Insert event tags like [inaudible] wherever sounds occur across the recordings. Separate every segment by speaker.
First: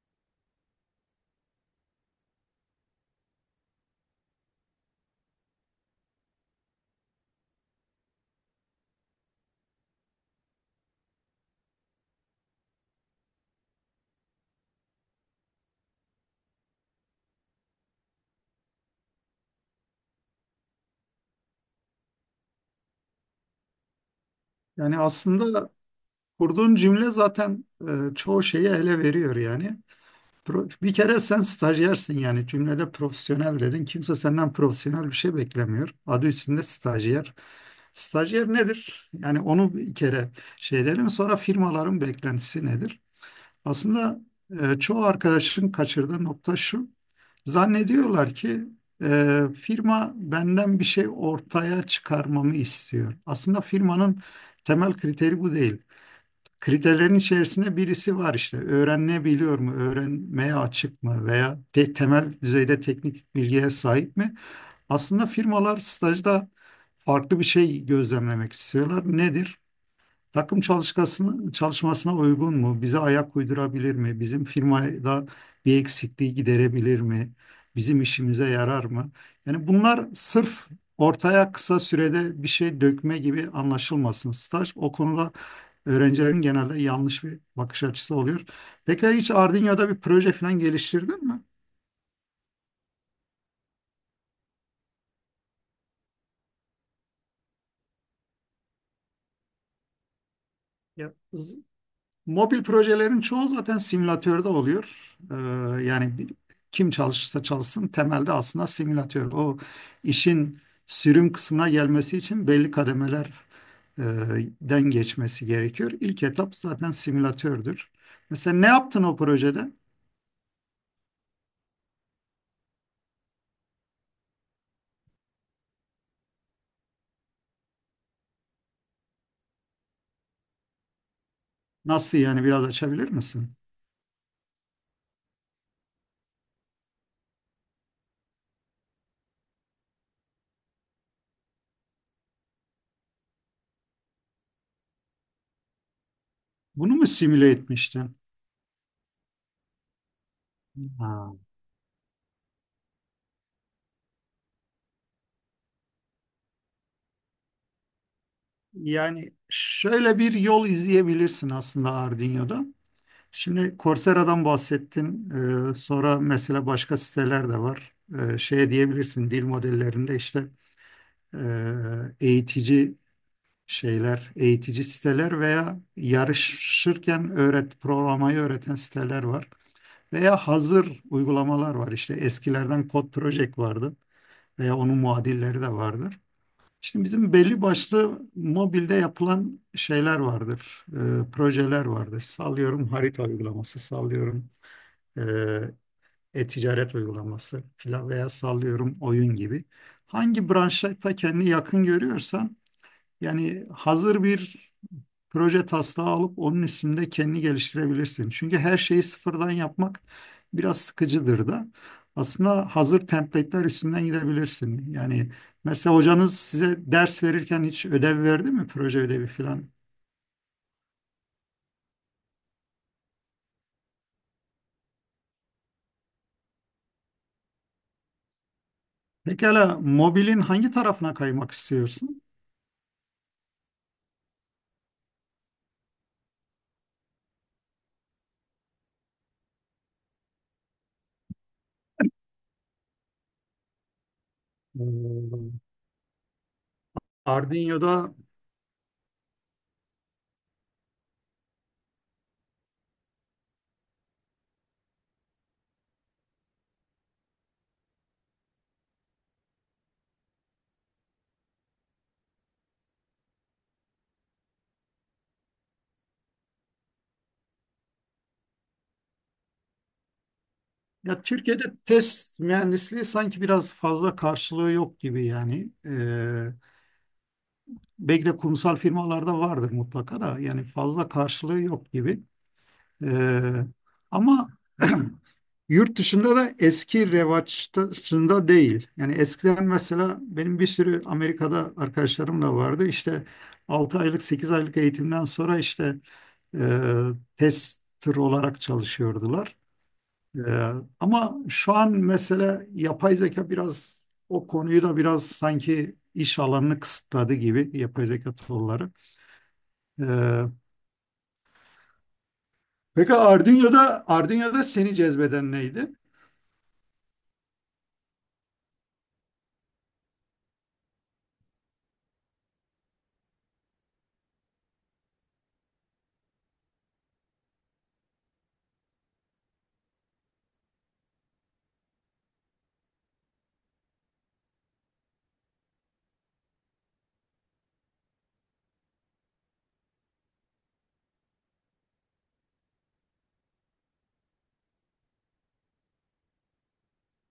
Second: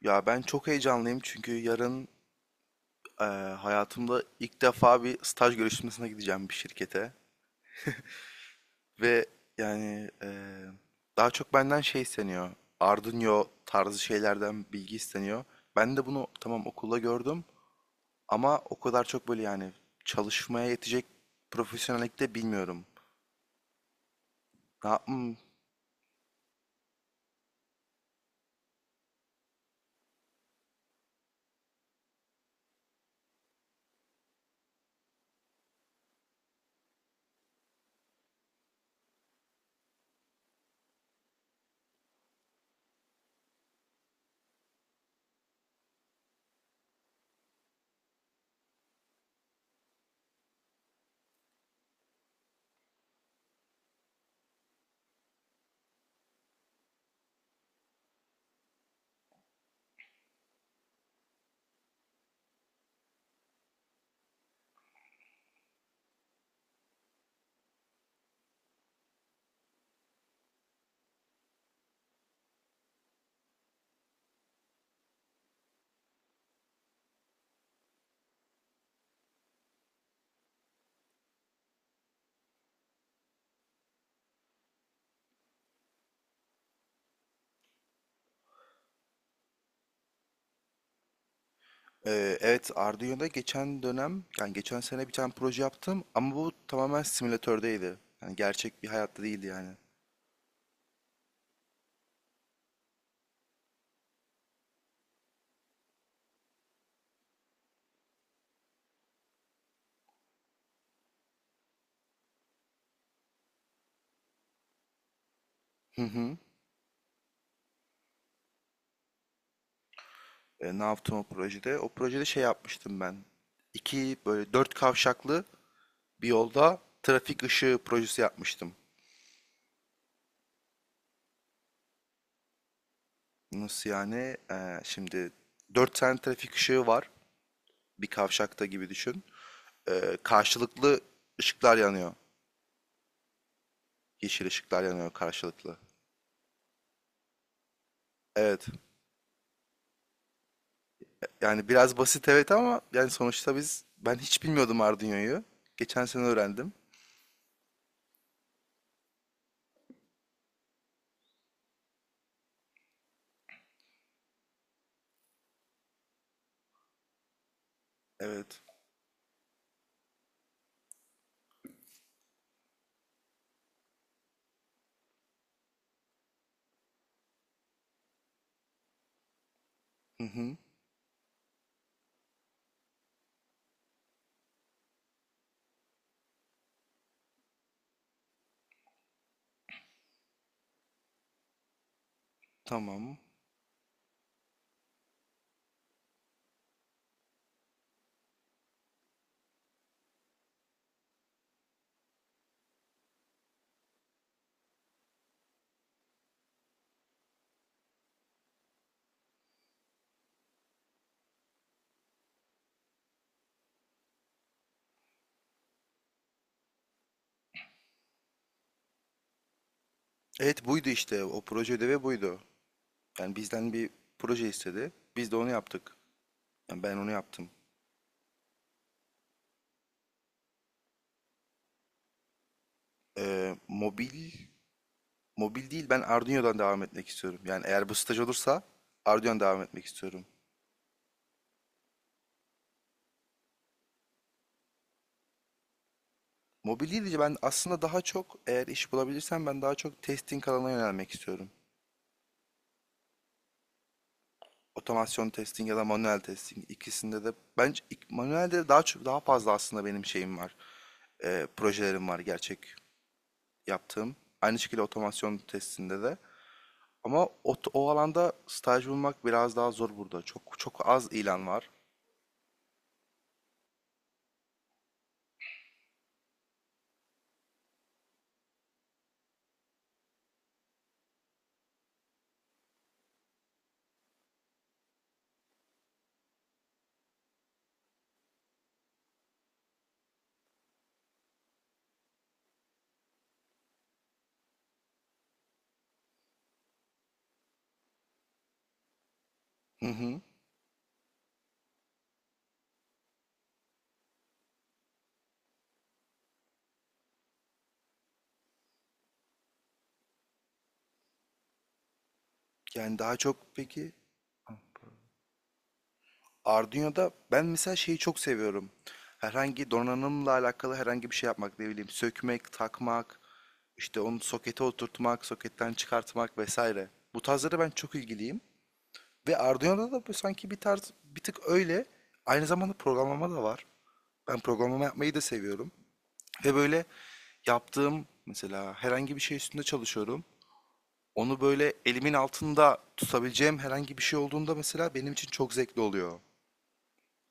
Speaker 1: Ya ben çok heyecanlıyım çünkü yarın eee, hayatımda ilk defa bir staj görüşmesine gideceğim bir şirkete. Ve yani eee, daha çok benden şey isteniyor. Arduino tarzı şeylerden bilgi isteniyor. Ben de bunu tamam okulda gördüm ama o kadar çok böyle yani çalışmaya yetecek profesyonellikte bilmiyorum. Ne
Speaker 2: Yani
Speaker 1: yapayım?
Speaker 2: aslında kurduğun cümle zaten çoğu şeyi ele veriyor yani. Bir kere sen stajyersin, yani cümlede profesyonel dedin. Kimse senden profesyonel bir şey beklemiyor. Adı üstünde stajyer. Stajyer nedir? Yani onu bir kere şey dedim. Sonra firmaların beklentisi nedir? Aslında çoğu arkadaşın kaçırdığı nokta şu. Zannediyorlar ki firma benden bir şey ortaya çıkarmamı istiyor. Aslında firmanın temel kriteri bu değil. Kriterlerin içerisinde birisi var işte. Öğrenebiliyor mu, öğrenmeye açık mı veya temel düzeyde teknik bilgiye sahip mi? Aslında firmalar stajda farklı bir şey gözlemlemek istiyorlar. Nedir? Takım çalışmasına uygun mu? Bize ayak uydurabilir mi? Bizim firmada bir eksikliği giderebilir mi? Bizim işimize yarar mı? Yani bunlar sırf ortaya kısa sürede bir şey dökme gibi anlaşılmasın staj. O konuda öğrencilerin genelde yanlış bir bakış açısı oluyor. Peki hiç Arduino'da bir proje falan geliştirdin mi?
Speaker 1: Evet, Arduino'da geçen dönem yani geçen sene bir tane proje yaptım ama bu tamamen simülatördeydi. Yani gerçek bir hayatta değildi yani.
Speaker 2: Ya, mobil projelerin çoğu zaten simülatörde oluyor. Yani kim çalışırsa çalışsın temelde aslında simülatör. O işin sürüm kısmına gelmesi için belli kademeler e, den geçmesi gerekiyor.
Speaker 1: Hı
Speaker 2: İlk
Speaker 1: hı.
Speaker 2: etap zaten simülatördür. Mesela ne yaptın o projede?
Speaker 1: E, ne yaptım o projede? O projede şey yapmıştım ben. İki böyle dört kavşaklı bir yolda trafik ışığı projesi yapmıştım.
Speaker 2: Nasıl yani, biraz açabilir misin?
Speaker 1: Nasıl yani? E, şimdi dört tane trafik ışığı var. Bir kavşakta gibi düşün. E, karşılıklı ışıklar yanıyor. Yeşil ışıklar yanıyor karşılıklı.
Speaker 2: Bunu mu simüle etmiştin?
Speaker 1: Evet.
Speaker 2: Ha.
Speaker 1: Yani biraz basit evet ama yani sonuçta ben hiç bilmiyordum Arduino'yu. Geçen sene öğrendim.
Speaker 2: Yani şöyle bir yol izleyebilirsin aslında Arduino'da. Şimdi Coursera'dan bahsettin. Sonra mesela başka siteler de var. Ee,
Speaker 1: Evet.
Speaker 2: şeye diyebilirsin dil modellerinde işte eğitici şeyler, eğitici siteler veya yarışırken öğret programayı öğreten siteler var.
Speaker 1: Hı
Speaker 2: Veya
Speaker 1: hı.
Speaker 2: hazır uygulamalar var. İşte eskilerden Code Project vardı veya onun muadilleri de vardır. Şimdi bizim belli başlı mobilde yapılan şeyler vardır, projeler vardır. Sallıyorum
Speaker 1: Tamam.
Speaker 2: harita uygulaması, sallıyorum e, e-ticaret uygulaması filan veya sallıyorum oyun gibi. Hangi branşta kendini yakın görüyorsan yani hazır bir proje taslağı alıp onun üstünde kendini geliştirebilirsin. Çünkü her şeyi sıfırdan yapmak biraz sıkıcıdır da. Aslında hazır template'ler üstünden gidebilirsin. Yani mesela hocanız size ders verirken hiç ödev verdi mi? Proje ödevi filan.
Speaker 1: Evet, buydu işte. O proje ödevi buydu. Yani bizden bir proje istedi. Biz de onu yaptık. Yani ben onu yaptım.
Speaker 2: Pekala mobilin hangi tarafına kaymak istiyorsun?
Speaker 1: Ee, mobil mobil değil, ben Arduino'dan devam etmek istiyorum. Yani eğer bu staj olursa Arduino'dan devam etmek istiyorum.
Speaker 2: Hmm.
Speaker 1: Mobil değil de ben aslında daha
Speaker 2: Arduino'da
Speaker 1: çok eğer iş bulabilirsem ben daha çok testing alanına yönelmek istiyorum. Otomasyon testing ya da manuel testing ikisinde de bence manuelde daha çok daha fazla aslında benim şeyim var. Projelerim var gerçek yaptığım. Aynı şekilde otomasyon testinde de. Ama o alanda staj bulmak biraz daha zor burada. Çok çok az
Speaker 2: Ya,
Speaker 1: ilan
Speaker 2: Türkiye'de
Speaker 1: var.
Speaker 2: test mühendisliği sanki biraz fazla karşılığı yok gibi yani. Belki de kurumsal firmalarda vardır mutlaka da, yani fazla karşılığı yok gibi. Ee, ama [clears throat] yurt dışında da eski revaçta değil. Yani eskiden mesela benim bir sürü Amerika'da arkadaşlarım da vardı. İşte 6 aylık 8 aylık eğitimden sonra işte e, tester olarak çalışıyordular.
Speaker 1: Hı hı.
Speaker 2: Ee, ama şu an mesele yapay zeka biraz o konuyu da biraz sanki iş alanını kısıtladı gibi, yapay zeka tool'ları. Ee,
Speaker 1: Yani
Speaker 2: peki
Speaker 1: daha çok peki
Speaker 2: Arduino'da seni cezbeden neydi?
Speaker 1: Arduino'da ben mesela şeyi çok seviyorum. Herhangi donanımla alakalı herhangi bir şey yapmak ne bileyim sökmek, takmak, işte onu sokete oturtmak, soketten çıkartmak vesaire. Bu tarzlara ben çok ilgiliyim. Ve Arduino'da da bu sanki bir tarz bir tık öyle. Aynı zamanda programlama da var. Ben programlama yapmayı da seviyorum. Ve böyle yaptığım mesela herhangi bir şey üstünde çalışıyorum. Onu böyle elimin altında tutabileceğim herhangi bir şey olduğunda mesela benim için çok zevkli oluyor.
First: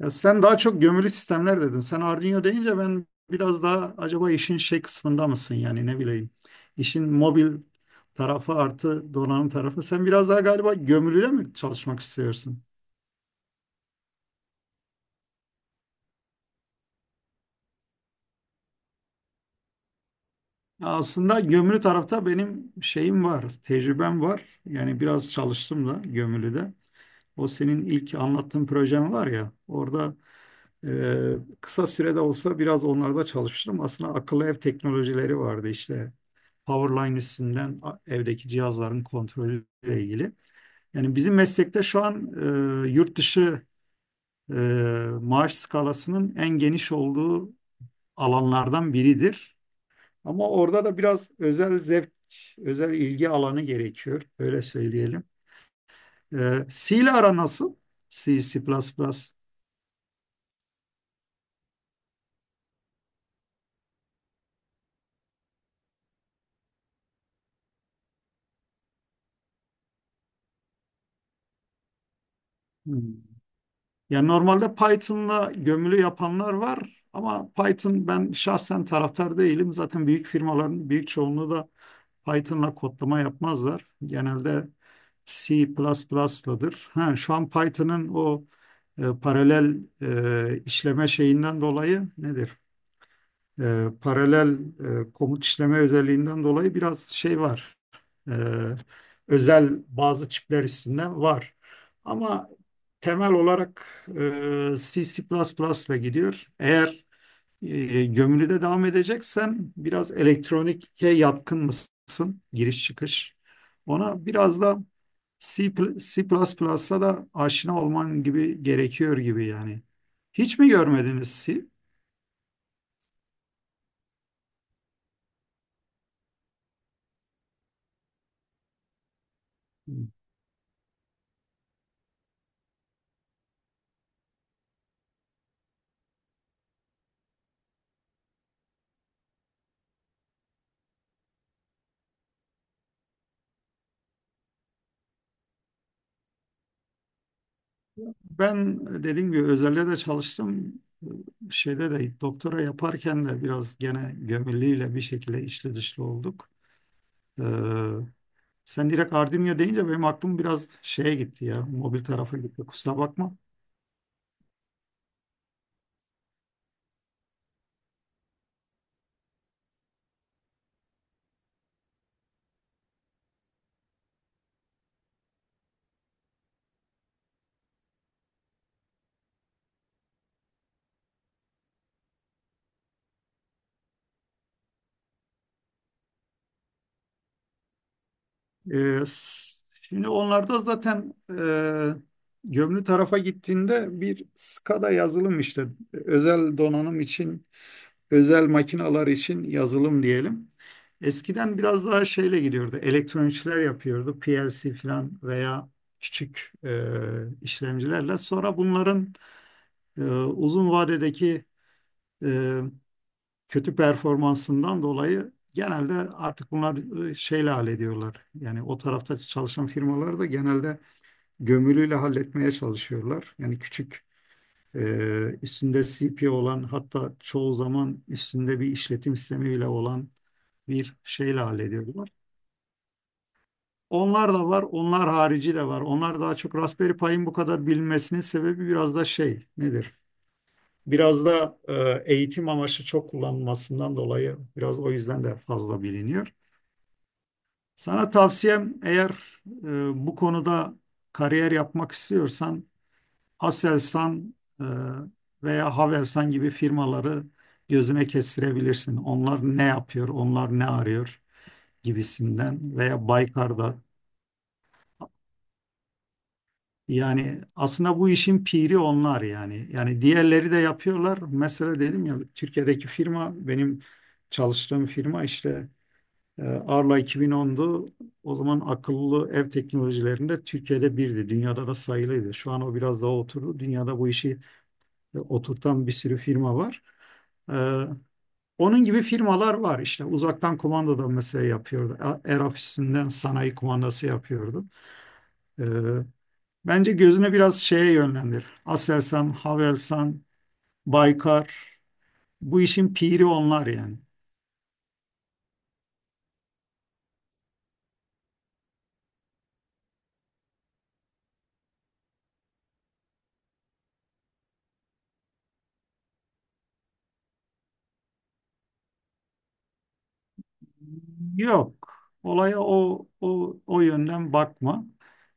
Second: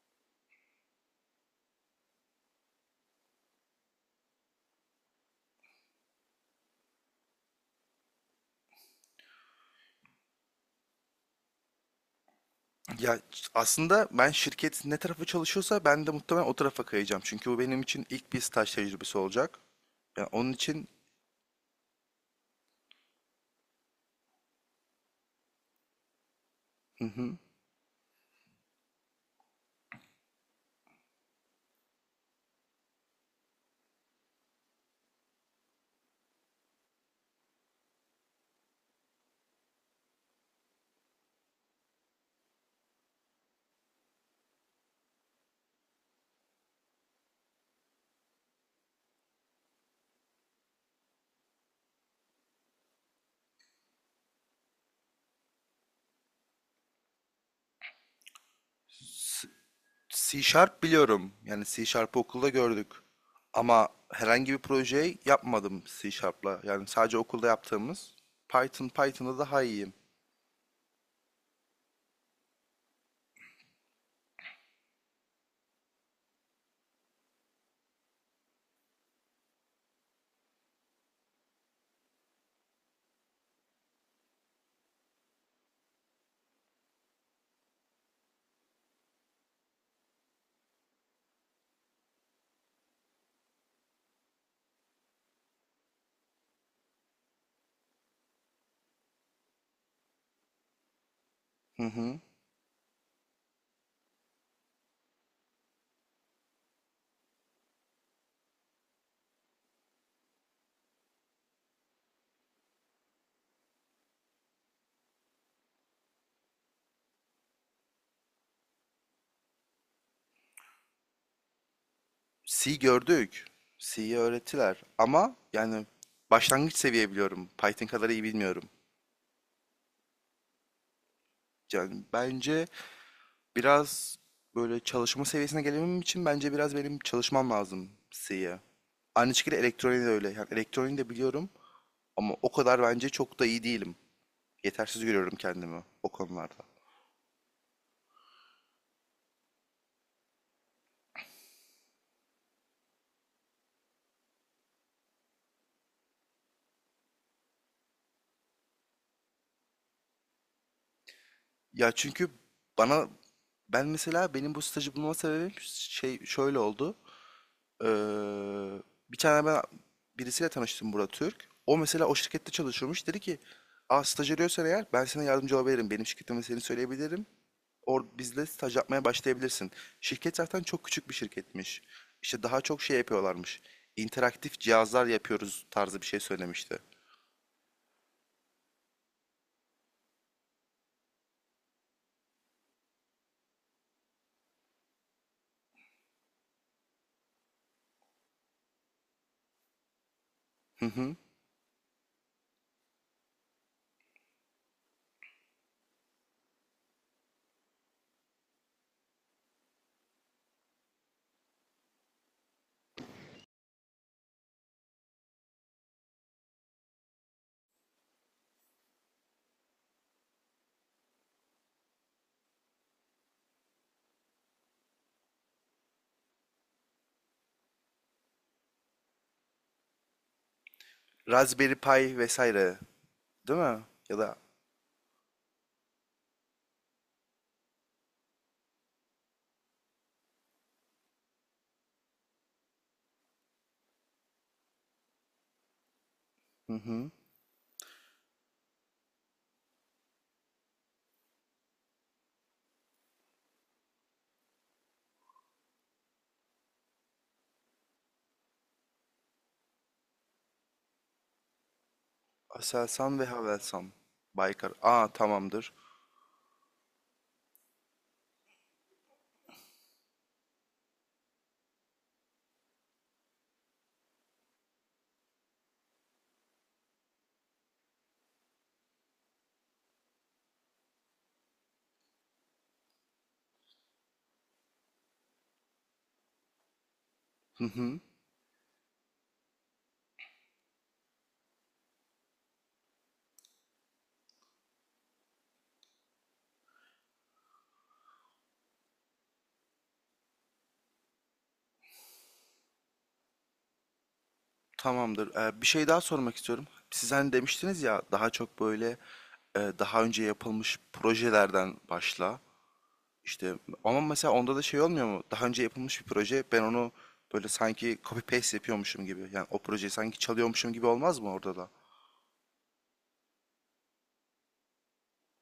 Speaker 2: Ya, sen daha çok gömülü sistemler dedin. Sen Arduino deyince ben biraz daha acaba işin şey kısmında mısın yani, ne bileyim. İşin mobil tarafı artı donanım tarafı. Sen biraz daha galiba gömülüde mi çalışmak istiyorsun?
Speaker 1: Ya aslında ben şirket ne tarafa çalışıyorsa ben de muhtemelen o tarafa kayacağım. Çünkü bu benim için ilk bir staj tecrübesi olacak. Yani onun
Speaker 2: Ya,
Speaker 1: için.
Speaker 2: aslında gömülü tarafta benim şeyim var, tecrübem var. Yani biraz çalıştım da gömülüde.
Speaker 1: Hı hı.
Speaker 2: O senin ilk anlattığın projem var ya, orada kısa sürede olsa biraz onlarda çalıştım. Aslında akıllı ev teknolojileri vardı işte. Powerline üstünden evdeki cihazların kontrolüyle ilgili. Yani bizim meslekte şu an yurt dışı e, maaş skalasının en geniş olduğu alanlardan biridir. Ama orada da biraz özel zevk, özel ilgi alanı gerekiyor. Öyle söyleyelim. C ile ara nasıl? C, C++.
Speaker 1: C Sharp biliyorum. Yani C Sharp'ı okulda gördük. Ama herhangi bir projeyi yapmadım C Sharp'la. Yani sadece okulda yaptığımız Python'da daha iyiyim.
Speaker 2: Hmm. Ya, normalde Python'la gömülü yapanlar var ama Python ben şahsen taraftar değilim. Zaten büyük firmaların büyük çoğunluğu da Python'la kodlama yapmazlar. Genelde C++'ladır. Ha, şu an Python'ın o paralel işleme şeyinden dolayı nedir? Paralel komut işleme özelliğinden dolayı biraz şey var. E, özel bazı çipler üstünden var.
Speaker 1: Hı hı.
Speaker 2: Ama temel olarak C++ ile gidiyor. Eğer gömülüde devam edeceksen biraz elektronike yatkın mısın? Giriş çıkış. Ona biraz da C, C++'a da aşina olman gibi gerekiyor gibi yani. Hiç mi görmediniz C?
Speaker 1: C gördük. C'yi öğrettiler. Ama yani başlangıç seviye biliyorum. Python kadar iyi bilmiyorum. Yani bence biraz böyle çalışma seviyesine gelebilmem için bence biraz benim çalışmam lazım C'ye. Aynı şekilde elektroniği de öyle. Yani elektroniği de biliyorum ama o kadar bence çok da iyi değilim. Yetersiz görüyorum kendimi o konularda.
Speaker 2: Ben dediğim gibi özelde de çalıştım. Şeyde de doktora yaparken de biraz gene gömülüyle bir şekilde içli dışlı olduk. Ee, sen direkt Ardinya deyince benim aklım biraz şeye gitti ya.
Speaker 1: Ya
Speaker 2: Mobil
Speaker 1: çünkü
Speaker 2: tarafa gitti, kusura
Speaker 1: bana
Speaker 2: bakma.
Speaker 1: ben mesela benim bu stajı bulma sebebim şey şöyle oldu. Eee, Bir tane ben birisiyle tanıştım, Burak Türk. O mesela o şirkette çalışıyormuş. Dedi ki, "Aa, staj arıyorsan eğer ben sana yardımcı olabilirim. Benim şirketime seni söyleyebilirim. Or bizle staj yapmaya başlayabilirsin." Şirket zaten çok küçük bir şirketmiş. İşte daha çok şey yapıyorlarmış. İnteraktif cihazlar yapıyoruz tarzı bir şey söylemişti.
Speaker 2: Şimdi onlarda zaten gömülü tarafa gittiğinde bir SCADA yazılım işte, özel donanım için özel makineler için yazılım diyelim.
Speaker 1: Hı hı.
Speaker 2: Eskiden biraz daha şeyle gidiyordu. Elektronikçiler yapıyordu. PLC falan veya küçük işlemcilerle. Sonra bunların uzun vadedeki e, kötü performansından dolayı genelde artık bunlar şeyle hallediyorlar. Yani o tarafta çalışan firmalar da genelde gömülüyle halletmeye çalışıyorlar. Yani küçük e, üstünde CPU olan, hatta çoğu zaman üstünde bir işletim sistemi bile olan bir şeyle
Speaker 1: Raspberry Pi
Speaker 2: hallediyorlar.
Speaker 1: vesaire. Değil mi? Ya da.
Speaker 2: Onlar da var, onlar harici de var. Onlar daha çok Raspberry Pi'nin bu kadar bilinmesinin sebebi biraz da şey nedir? Biraz da eğitim amaçlı çok kullanılmasından dolayı biraz o yüzden de fazla biliniyor.
Speaker 1: Hı hı.
Speaker 2: Sana tavsiyem, eğer bu konuda kariyer yapmak istiyorsan Aselsan e, veya Havelsan gibi firmaları gözüne kestirebilirsin. Onlar ne yapıyor, onlar ne arıyor gibisinden, veya
Speaker 1: Aselsan ve
Speaker 2: Baykar'da.
Speaker 1: Havelsan. Baykar. Aa, tamamdır.
Speaker 2: Yani aslında bu işin piri onlar yani. Yani diğerleri de yapıyorlar. Mesela dedim ya, Türkiye'deki firma, benim çalıştığım firma işte Arla 2010'du. O zaman akıllı ev teknolojilerinde Türkiye'de birdi. Dünyada da sayılıydı. Şu an o biraz daha oturdu. Dünyada bu işi oturtan bir sürü firma var. E,
Speaker 1: Hı hı.
Speaker 2: Onun gibi firmalar var işte. Uzaktan kumanda da mesela yapıyordu. Air ofisinden sanayi kumandası yapıyordu. E, Bence gözüne biraz şeye yönlendir. Aselsan, Havelsan, Baykar. Bu işin piri onlar yani.
Speaker 1: Tamamdır. Bir şey daha sormak istiyorum. Siz hani demiştiniz ya daha çok böyle e, daha önce yapılmış projelerden başla. İşte ama mesela onda da şey olmuyor mu? Daha önce yapılmış bir proje, ben onu böyle sanki copy paste yapıyormuşum gibi. Yani o projeyi sanki çalıyormuşum gibi olmaz mı orada da?
Speaker 2: Yok. Olaya o yönden bakma.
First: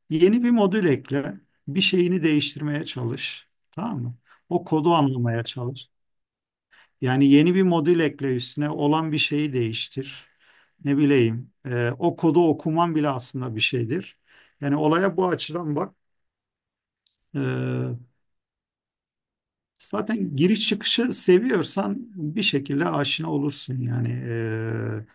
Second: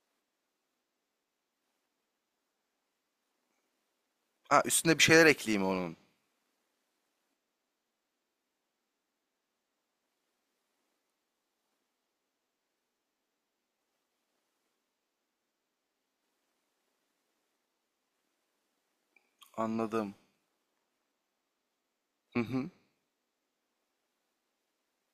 Speaker 2: Yeni bir modül ekle. Bir şeyini değiştirmeye çalış. Tamam mı?
Speaker 1: Ha,
Speaker 2: O kodu
Speaker 1: üstüne bir şeyler
Speaker 2: anlamaya
Speaker 1: ekleyeyim
Speaker 2: çalış.
Speaker 1: onun.
Speaker 2: Yani yeni bir modül ekle, üstüne olan bir şeyi değiştir. Ne bileyim, o kodu okuman bile aslında bir şeydir. Yani olaya bu açıdan bak. E,
Speaker 1: Anladım.
Speaker 2: Zaten giriş çıkışı seviyorsan
Speaker 1: Hı
Speaker 2: bir
Speaker 1: hı.
Speaker 2: şekilde aşina olursun yani. Ee,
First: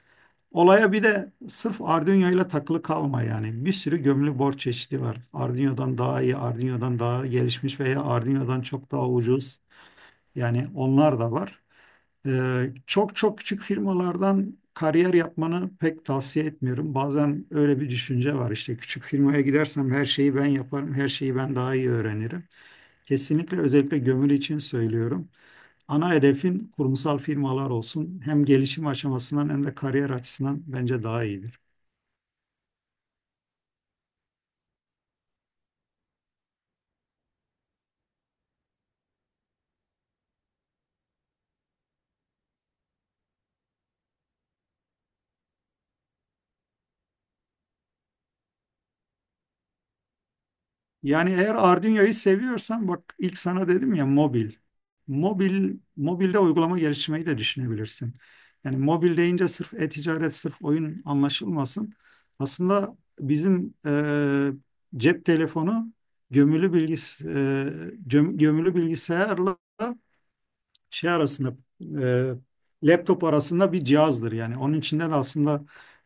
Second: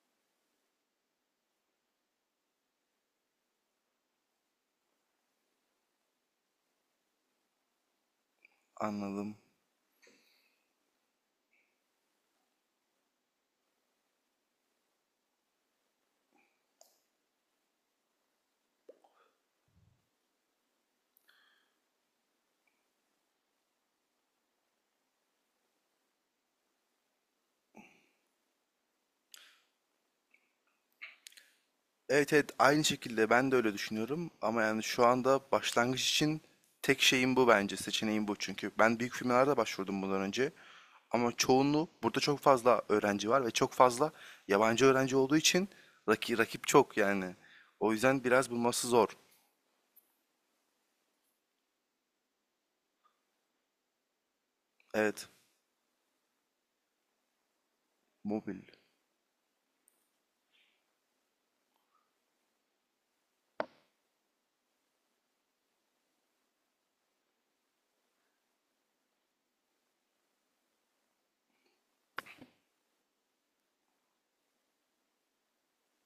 Speaker 2: olaya bir de sırf Arduino ile takılı kalma yani. Bir sürü gömülü board çeşidi var. Arduino'dan daha iyi, Arduino'dan daha gelişmiş veya Arduino'dan çok daha
Speaker 1: Anladım.
Speaker 2: ucuz. Yani onlar da var. Çok çok küçük firmalardan kariyer yapmanı pek tavsiye etmiyorum. Bazen öyle bir düşünce var işte, küçük firmaya gidersem her şeyi ben yaparım, her şeyi ben daha iyi öğrenirim. Kesinlikle özellikle gömülü için söylüyorum. Ana hedefin kurumsal firmalar olsun. Hem gelişim aşamasından hem de kariyer açısından bence daha iyidir.
Speaker 1: Evet evet, aynı şekilde ben de öyle düşünüyorum ama yani şu anda başlangıç için tek şeyim bu bence, seçeneğim bu çünkü ben büyük firmalarda başvurdum bundan önce ama çoğunluğu burada çok fazla öğrenci var ve çok fazla yabancı öğrenci olduğu için rakip çok yani o yüzden biraz bulması zor.
Speaker 2: Yani eğer Arduino'yu seviyorsan bak, ilk sana dedim ya, mobil.
Speaker 1: Evet,
Speaker 2: Mobil, mobilde uygulama geliştirmeyi de düşünebilirsin.
Speaker 1: mobil
Speaker 2: Yani mobil deyince sırf e-ticaret, sırf oyun anlaşılmasın. Aslında bizim cep telefonu gömülü bilgis e, gömülü bilgisayarla şey arasında, e, laptop arasında bir cihazdır yani. Onun içinden aslında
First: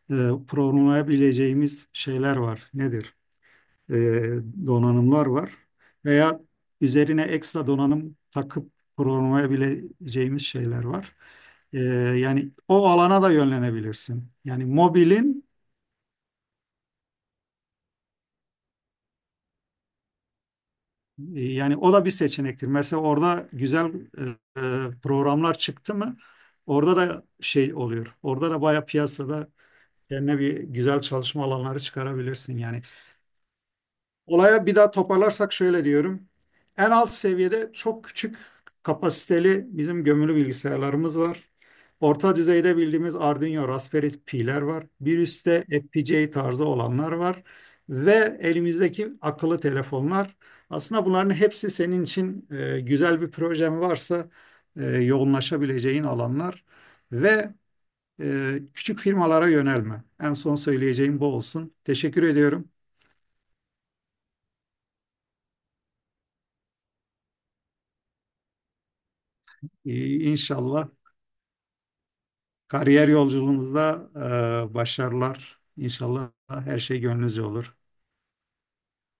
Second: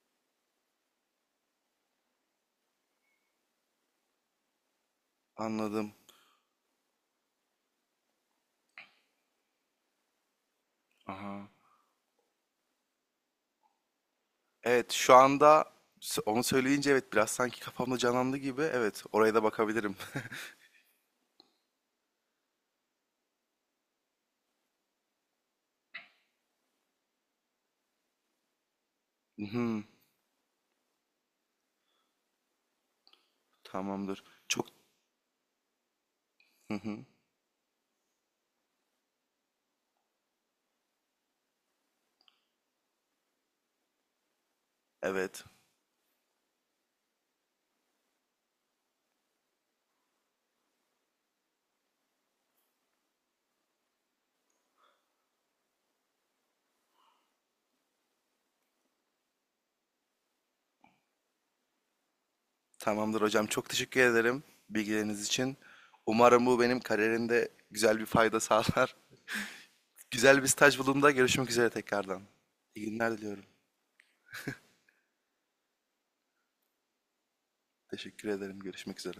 Speaker 2: e, programlayabileceğimiz şeyler var. Nedir? e, Donanımlar var.
Speaker 1: anladım.
Speaker 2: Veya üzerine ekstra donanım takıp programlayabileceğimiz şeyler var.
Speaker 1: Aha.
Speaker 2: E, yani o alana da yönlenebilirsin. Yani
Speaker 1: Evet şu
Speaker 2: mobilin
Speaker 1: anda onu söyleyince evet biraz sanki kafamda canlandı gibi, evet oraya da bakabilirim.
Speaker 2: yani o da bir seçenektir. Mesela orada güzel programlar çıktı mı orada da şey oluyor. Orada da bayağı
Speaker 1: [laughs] Hı
Speaker 2: piyasada
Speaker 1: hı,
Speaker 2: kendine bir güzel çalışma alanları çıkarabilirsin. Yani
Speaker 1: tamamdır
Speaker 2: olaya
Speaker 1: çok.
Speaker 2: bir daha toparlarsak şöyle diyorum.
Speaker 1: Hı
Speaker 2: En
Speaker 1: hı,
Speaker 2: alt seviyede çok küçük kapasiteli bizim gömülü bilgisayarlarımız var. Orta düzeyde bildiğimiz Arduino, Raspberry Pi'ler var. Bir
Speaker 1: evet.
Speaker 2: üstte FPGA tarzı olanlar var. Ve elimizdeki akıllı telefonlar. Aslında bunların hepsi senin için, güzel bir projen varsa yoğunlaşabileceğin alanlar. Ve küçük firmalara yönelme. En son söyleyeceğim bu olsun. Teşekkür ediyorum.
Speaker 1: Tamamdır hocam. Çok teşekkür ederim bilgileriniz için. Umarım bu benim kariyerimde güzel bir fayda sağlar. [laughs] Güzel bir staj
Speaker 2: İnşallah
Speaker 1: bulduğumda görüşmek üzere tekrardan. İyi
Speaker 2: kariyer
Speaker 1: günler diliyorum.
Speaker 2: yolculuğunuzda başarılar. İnşallah her şey gönlünüzce olur.
Speaker 1: Teşekkür ederim. Görüşmek üzere.